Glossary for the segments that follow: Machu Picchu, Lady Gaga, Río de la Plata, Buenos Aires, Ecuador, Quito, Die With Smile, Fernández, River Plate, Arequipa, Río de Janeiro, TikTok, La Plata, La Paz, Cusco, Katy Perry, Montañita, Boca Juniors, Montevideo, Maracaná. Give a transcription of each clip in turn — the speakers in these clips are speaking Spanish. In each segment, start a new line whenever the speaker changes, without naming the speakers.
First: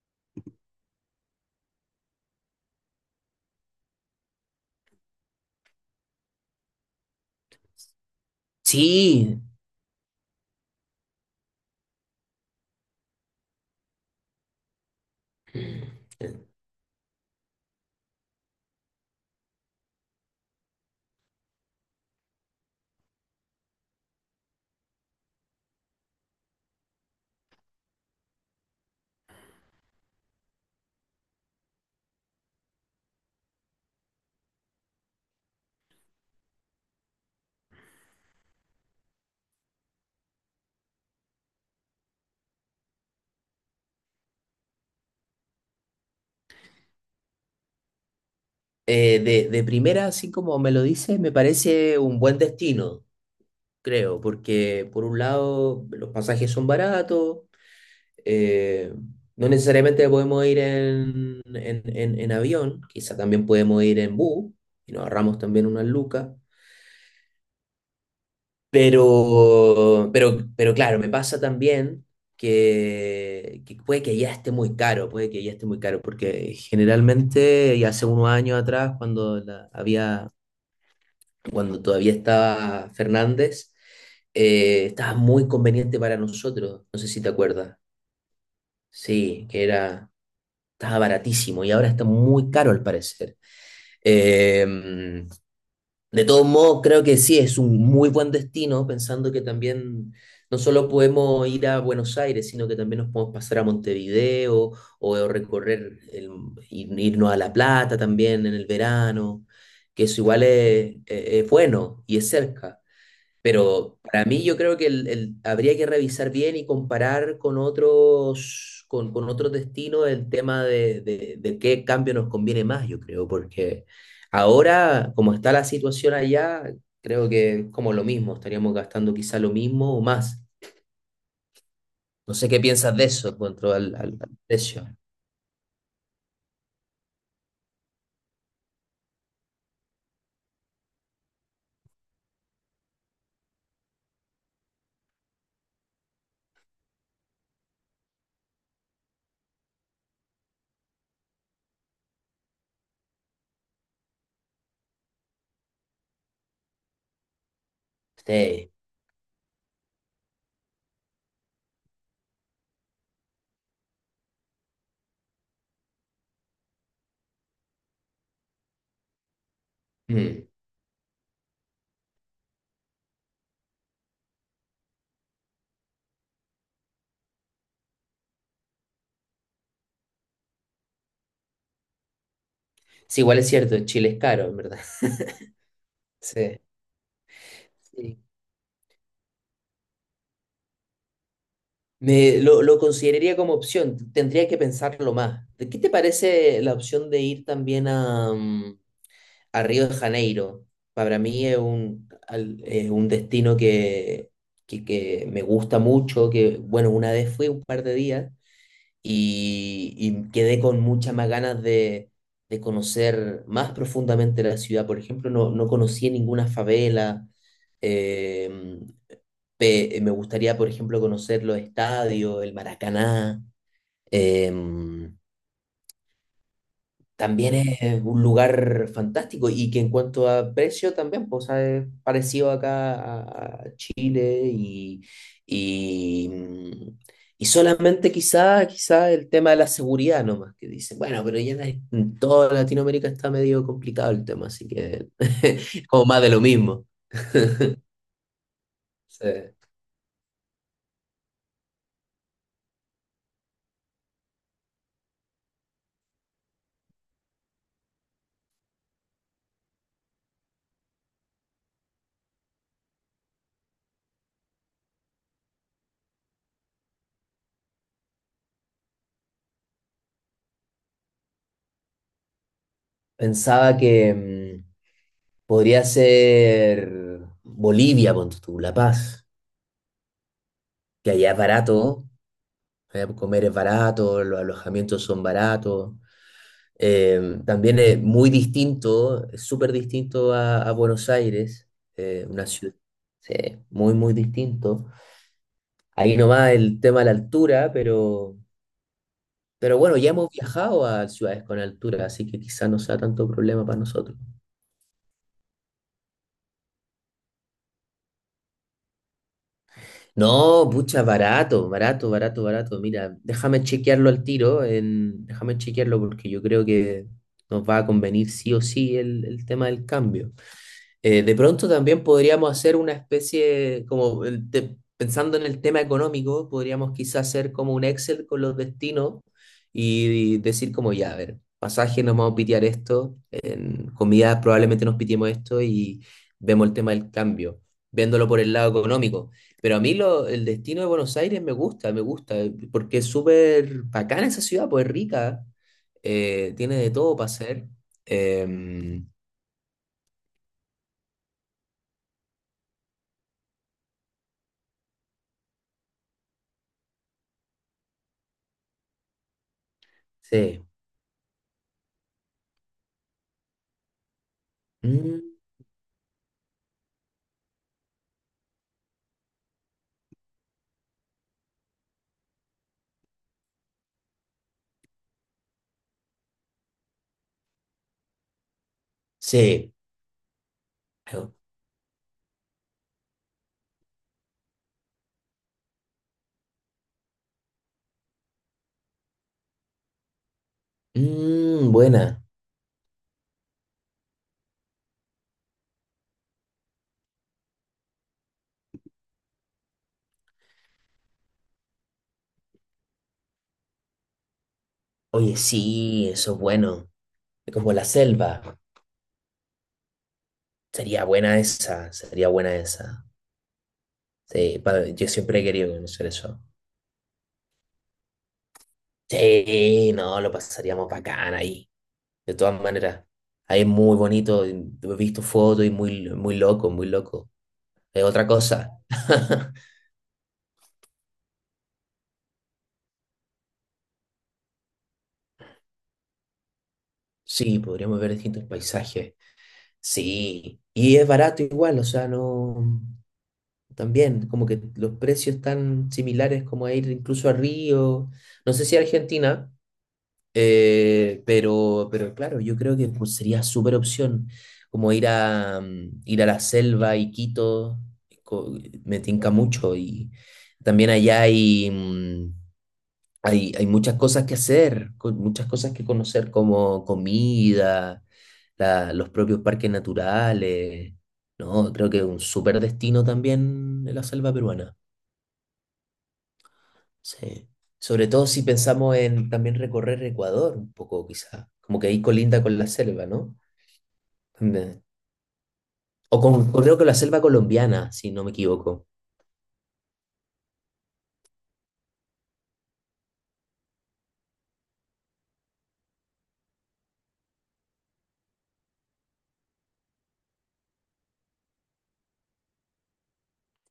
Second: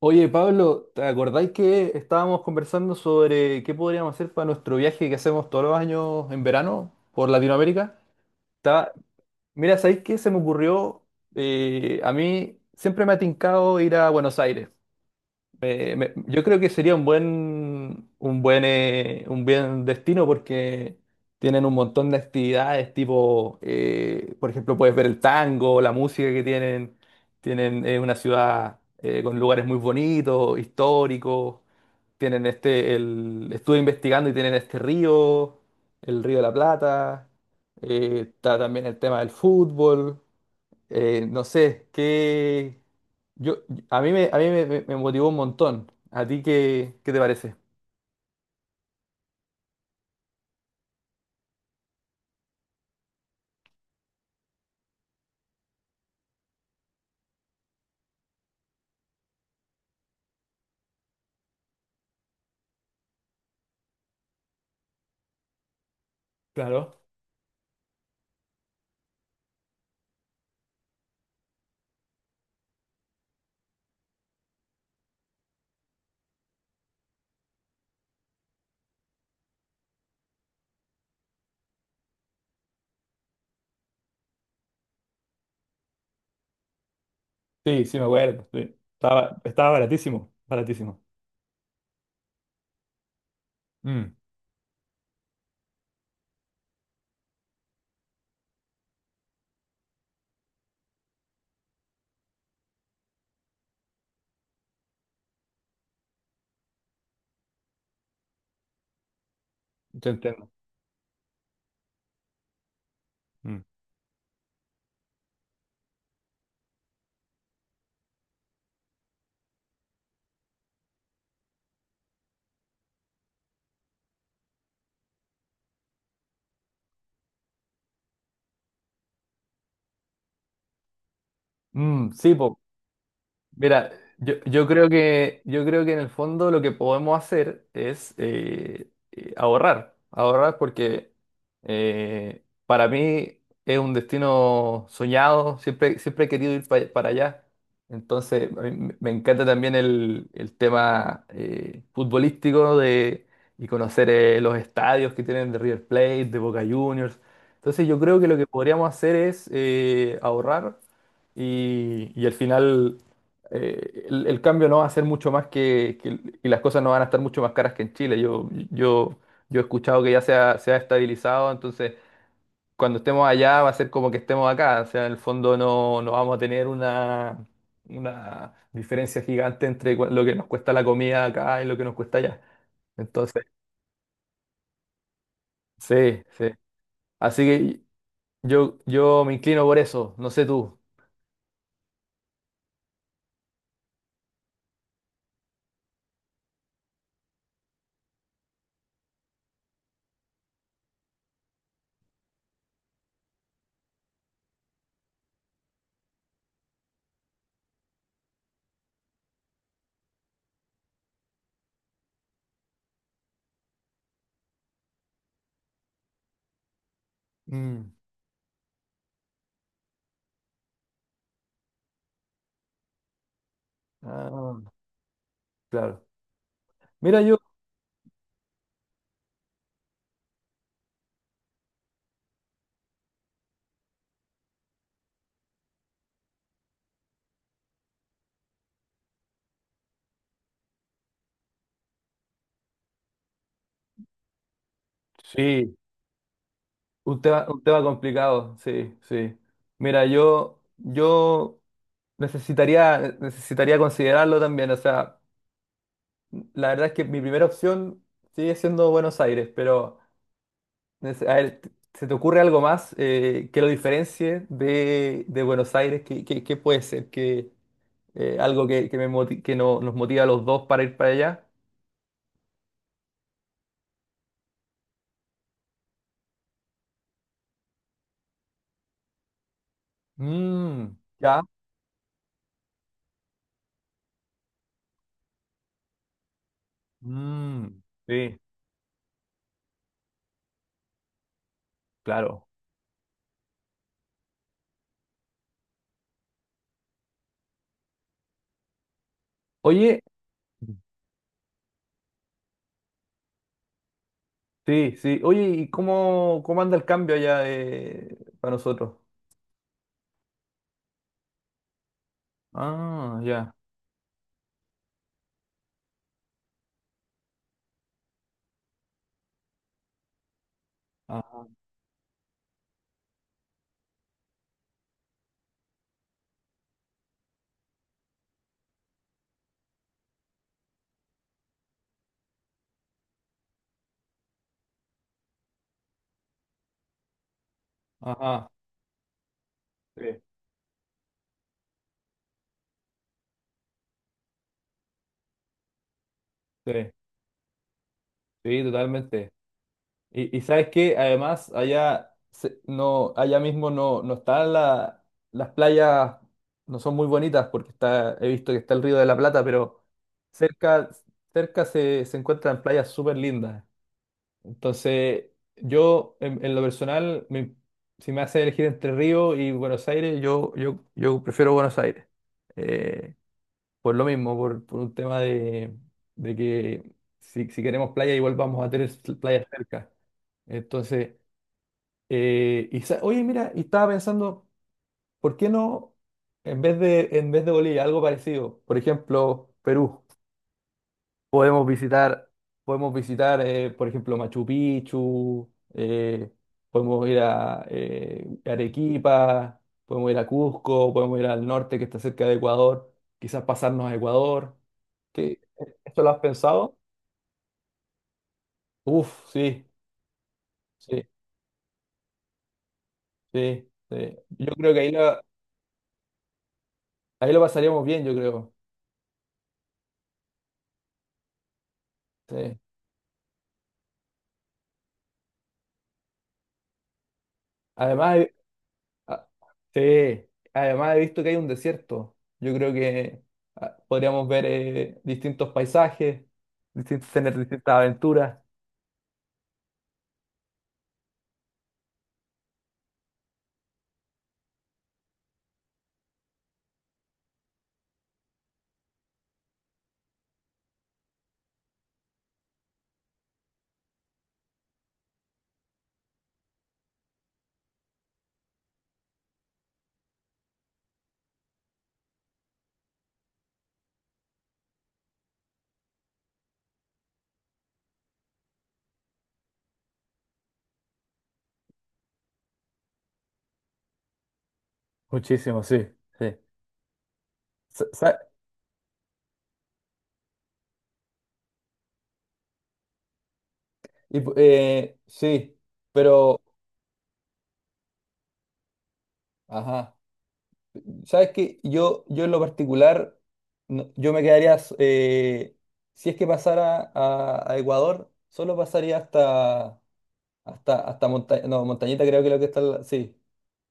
Oye, Pablo, ¿te acordáis que estábamos conversando sobre qué podríamos hacer para nuestro viaje que hacemos todos los años en verano por Latinoamérica?
Sí,
Estaba- Mira, ¿sabéis qué se me ocurrió? A mí siempre me ha tincado ir a Buenos Aires. Yo creo que sería un buen destino porque tienen un montón de actividades, tipo, por ejemplo, puedes ver el tango, la música que tienen. Tienen una ciudad con lugares muy bonitos, históricos. Estuve investigando y tienen este río, el Río de la Plata. Está también el tema del fútbol. No sé, yo, a mí me motivó un montón. ¿A ti qué te parece?
de primera, así como me lo dices, me parece un buen destino, creo, porque por un lado los pasajes son baratos, eh, no necesariamente podemos ir en avión, quizá también podemos ir en bus y nos ahorramos también unas lucas,
Claro.
pero claro, me pasa también que puede que ya esté muy caro, puede que ya esté muy caro, porque generalmente, y hace unos años atrás, cuando la- había cuando todavía estaba Fernández, estaba muy conveniente para nosotros, no sé si te acuerdas.
Sí, sí, me acuerdo, sí. Estaba,
Sí,
estaba baratísimo,
estaba
baratísimo.
baratísimo y ahora está muy caro al parecer.
Mm,
Eh, de todos modos, creo que sí, es un muy buen destino, pensando que también no solo podemos ir a Buenos Aires, sino que también nos podemos pasar a Montevideo o, o irnos a La Plata también en el verano, que
te
eso igual
entiendo.
es bueno y es cerca.
Mm.
Pero para mí yo creo que habría que revisar bien y comparar con otros, con otros destinos el tema de qué cambio nos conviene más, yo creo, porque ahora, como está la situación allá, creo que es como lo mismo, estaríamos gastando quizá lo mismo o más.
Mm, sí,
No sé
po.
qué piensas de eso cuanto
Mira,
al
yo creo
precio.
que yo creo que en el fondo lo que podemos hacer es ahorrar, ahorrar porque para mí es un destino soñado, siempre, siempre he querido ir para allá. Entonces, a mí me encanta también el tema futbolístico y conocer los estadios que tienen de River Plate, de Boca Juniors. Entonces, yo creo que lo que
Sí.
podríamos hacer es ahorrar y al final el cambio no va a ser mucho más y las cosas no van a estar mucho más caras que en Chile. Yo he escuchado que ya
Mm.
se ha estabilizado, entonces cuando estemos allá va a ser como que estemos acá. O sea, en el fondo no vamos a tener una diferencia gigante entre lo que nos cuesta la comida acá y lo que nos cuesta allá.
Sí, igual
Entonces,
es cierto, Chile es caro, en verdad.
sí, sí.
Sí.
Así que
Sí.
yo me inclino por eso, no sé tú.
Lo consideraría como opción, tendría que pensarlo más. ¿De ¿Qué te parece la opción de ir también a, a Río de Janeiro? Para mí es es un destino que me gusta mucho, que bueno, una vez fui un par de días y quedé con muchas más ganas de conocer más profundamente la ciudad. Por ejemplo, no, no conocí ninguna favela.
Mm.
em, Me gustaría, por ejemplo, conocer los estadios, el Maracaná.
Ah,
em,
claro. Mira, yo...
También es un lugar fantástico y que en cuanto a precio también, pues, o es parecido acá a Chile y, mm, y solamente quizá, quizá el tema de la seguridad nomás, que dice, bueno, pero ya en toda Latinoamérica está medio complicado el tema, así que
Sí,
como más de lo mismo.
un tema, un tema complicado, sí,
Sí.
sí. Mira, yo necesitaría, necesitaría considerarlo también. O sea, la verdad es que mi primera opción sigue siendo Buenos Aires, pero a ver, ¿se te ocurre algo más que lo diferencie de Buenos Aires? ¿Qué, qué puede ser? ¿Qué, algo me moti- que no- nos motiva a los dos para ir para allá?
Pensaba que... mm, Podría ser Bolivia, ponte tú, La Paz,
Mm,
que allá es
ya.
barato, allá comer es barato, los alojamientos son baratos. También
Mm,
es muy
sí,
distinto, es súper distinto a Buenos Aires, eh, una
claro.
ciudad, sí, muy, muy distinto. Ahí nomás el tema de la altura, pero bueno,
Oye.
ya hemos viajado a ciudades con altura, así que quizás no sea tanto problema para nosotros.
Sí, sí. Oye, ¿y cómo, cómo anda el cambio allá para nosotros?
No, pucha, barato, barato, barato, barato. Mira,
Ah, ya.
déjame chequearlo al tiro, déjame chequearlo porque yo creo que nos va a convenir sí o sí el tema del cambio. De
Ah,
pronto también podríamos hacer una especie, pensando en el tema económico, podríamos quizás hacer como un Excel con los destinos y decir como, ya, a ver, pasaje nos vamos a pitear esto, en comida probablemente nos pitiemos esto y vemos el tema del cambio, viéndolo por
ajá.
el lado económico. Pero a mí
Sí,
el destino de Buenos Aires me gusta, porque es súper bacana esa ciudad, pues es rica, tiene
sí,
de todo para hacer.
sí,
Em,
totalmente. Y sabes qué, además, allá no, allá mismo no, no están las playas, no son muy bonitas porque está, he visto que está el Río de la Plata, pero
sí.
cerca, cerca se encuentran playas súper lindas.
Mm.
Entonces, yo en lo personal, si me hace elegir entre Río y Buenos Aires, yo prefiero Buenos Aires. Eh, por lo mismo, por un tema de que si queremos playa, igual vamos a tener playas
Sí.
cerca. Entonces,
Pero,
oye, mira, y estaba pensando, ¿por qué no, en vez de Bolivia, algo parecido? Por ejemplo, Perú. Podemos
mm, buena.
visitar, podemos visitar, por ejemplo, Machu Picchu, podemos ir a Arequipa, podemos ir a Cusco, podemos ir al norte que está cerca de Ecuador, quizás pasarnos a Ecuador.
Oye,
¿Qué- ¿Esto
sí,
lo has
eso es
pensado?
bueno. Como la selva.
Uf, sí, sí,
Sería buena esa, sería buena esa.
sí, sí. Yo
Sí,
creo que
yo siempre he querido conocer eso.
ahí lo pasaríamos bien, yo creo.
Sí, no, lo pasaríamos bacán ahí. De
Sí.
todas maneras, ahí es muy bonito. Y he visto fotos y muy, muy loco, muy loco. Es
Además,
otra cosa.
ah, sí, además he visto que hay un desierto. Yo creo que ah, podríamos ver distintos paisajes, distintos, tener
Sí,
distintas
podríamos ver
aventuras.
distintos paisajes. Sí, y es barato igual, o sea, no. También, como que los precios están similares como a ir incluso a Río, no sé si a Argentina, pero claro, yo creo que pues, sería súper opción como ir a, ir a la selva y Quito, co- me tinca mucho y también allá hay muchas cosas que hacer, muchas cosas que conocer como comida, los propios parques naturales, ¿no? Creo que es un súper destino también de la selva peruana.
Muchísimo, sí, sí.
Sí.
Sa-
Sobre
sa-
todo si pensamos en también recorrer Ecuador un poco, quizá. Como que ahí colinda con la selva, ¿no? También.
sí,
O con,
pero,
creo que la selva colombiana, si no me equivoco.
ajá, ¿sabes qué? Yo en lo particular, yo me quedaría, si es que pasara a Ecuador, solo pasaría hasta no, Montañita creo que es lo que está, sí,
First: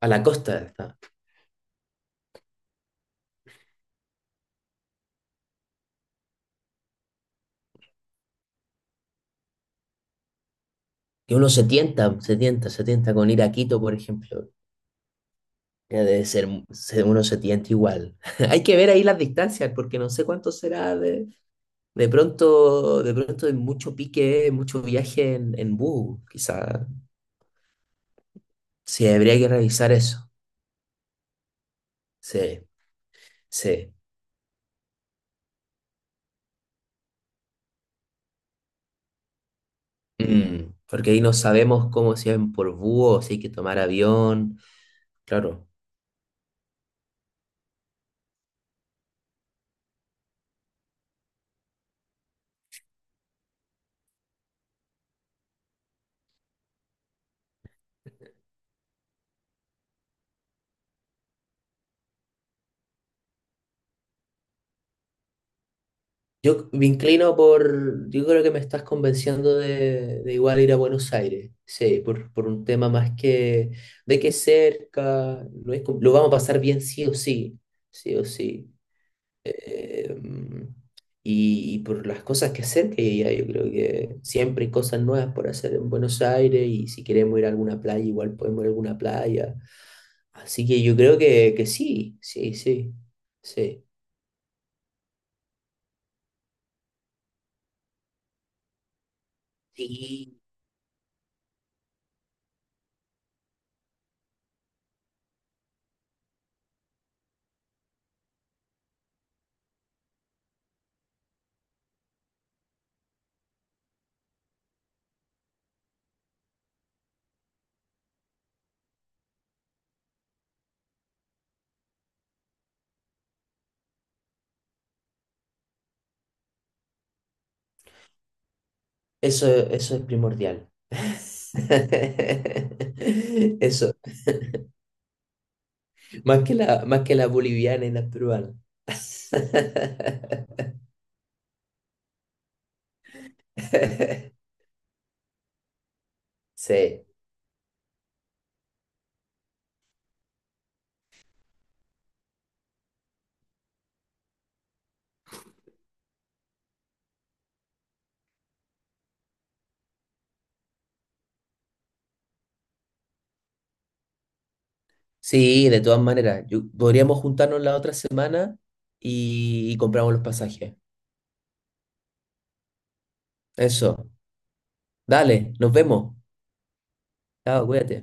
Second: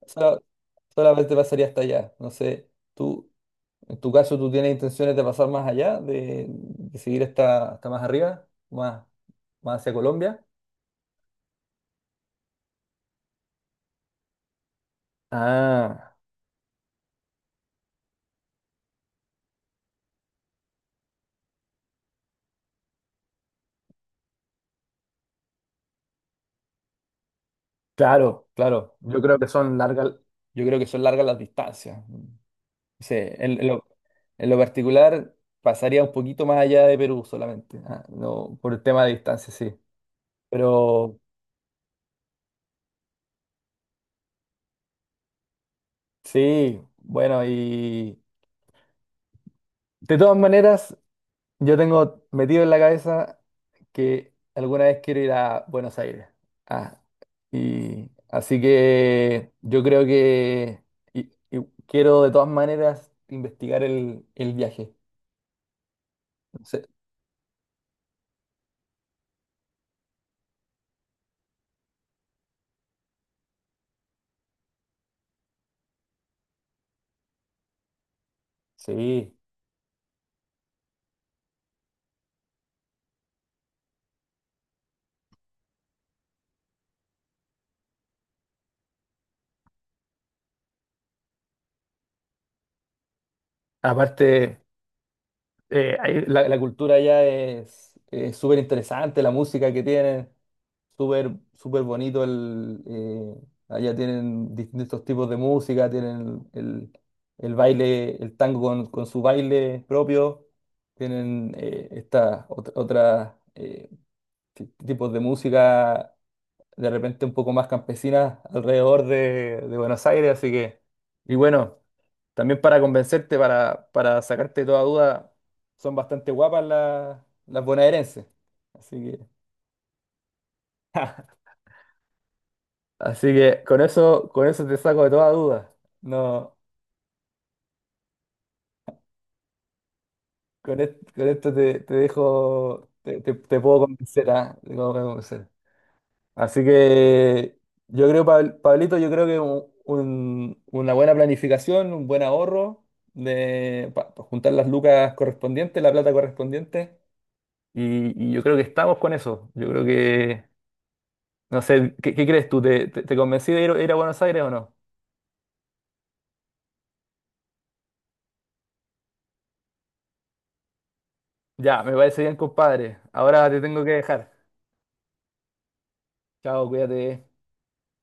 A la
Sola-
costa está.
solamente pasaría hasta allá. No sé, tú, en tu caso, ¿tú tienes intenciones de pasar más allá, de seguir hasta más arriba, más, más hacia Colombia?
Que uno se tienta, se tienta, se tienta con ir a Quito, por ejemplo. Ya
Ah,
debe ser, uno se tienta igual. Hay que ver ahí las distancias, porque no sé cuánto será de pronto hay mucho pique, mucho viaje en bus, quizá.
claro, claro.
Sí,
Yo creo
habría que
que son
revisar
largas,
eso.
yo creo que son largas las distancias.
Sí.
Sí,
Sí.
en lo particular pasaría un poquito más allá de Perú solamente, ah, no, por el tema de distancia, sí.
Mm, porque
Pero
ahí no sabemos cómo se ven por búho, o si hay que tomar avión. Claro.
sí, bueno, y de todas maneras. Yo tengo metido en la cabeza que alguna vez quiero ir a Buenos Aires. Ah, y así que yo creo que y quiero de todas maneras investigar el viaje. No
Yo
sé.
me inclino por. Yo creo que me estás convenciendo de igual ir a Buenos Aires. Sí, por un tema más que de que es cerca, no es com- lo vamos a pasar bien sí o sí. Sí o sí.
Sí.
Eh, y por las cosas que hacer que hay allá, yo creo que siempre hay cosas nuevas por hacer en Buenos Aires. Y si queremos ir a alguna playa, igual podemos ir a alguna playa. Así que yo creo que sí, sí, sí, sí.
Aparte, la cultura ya es súper interesante, la música que tienen,
Sí.
súper súper bonito allá tienen distintos tipos de música, tienen el baile, el tango con su baile propio, tienen otra, tipos de música de repente un poco más campesinas alrededor de Buenos Aires, así que, y bueno. También para convencerte, para sacarte toda duda, son bastante guapas las bonaerenses. Así que,
Eso es primordial.
así que
Eso,
con eso te saco de toda duda. No,
más que la boliviana y la peruana.
con, con esto te dejo, te puedo convencer, ¿ah? Te puedo convencer. Así
Sí,
que yo creo, Pablito, yo creo que una buena planificación, un buen ahorro de, pa juntar las lucas correspondientes, la plata correspondiente. Y yo creo que estamos con eso. Yo creo que, no sé, ¿qué, qué crees tú? ¿Te, te, te convencí de ir, ir a Buenos Aires o no?
sí, de todas maneras. Podríamos juntarnos la otra semana y compramos los pasajes.
Ya, me parece bien, compadre. Ahora te tengo que
Eso.
dejar.
Dale, nos vemos.
Chao, cuídate.
Chao, cuídate.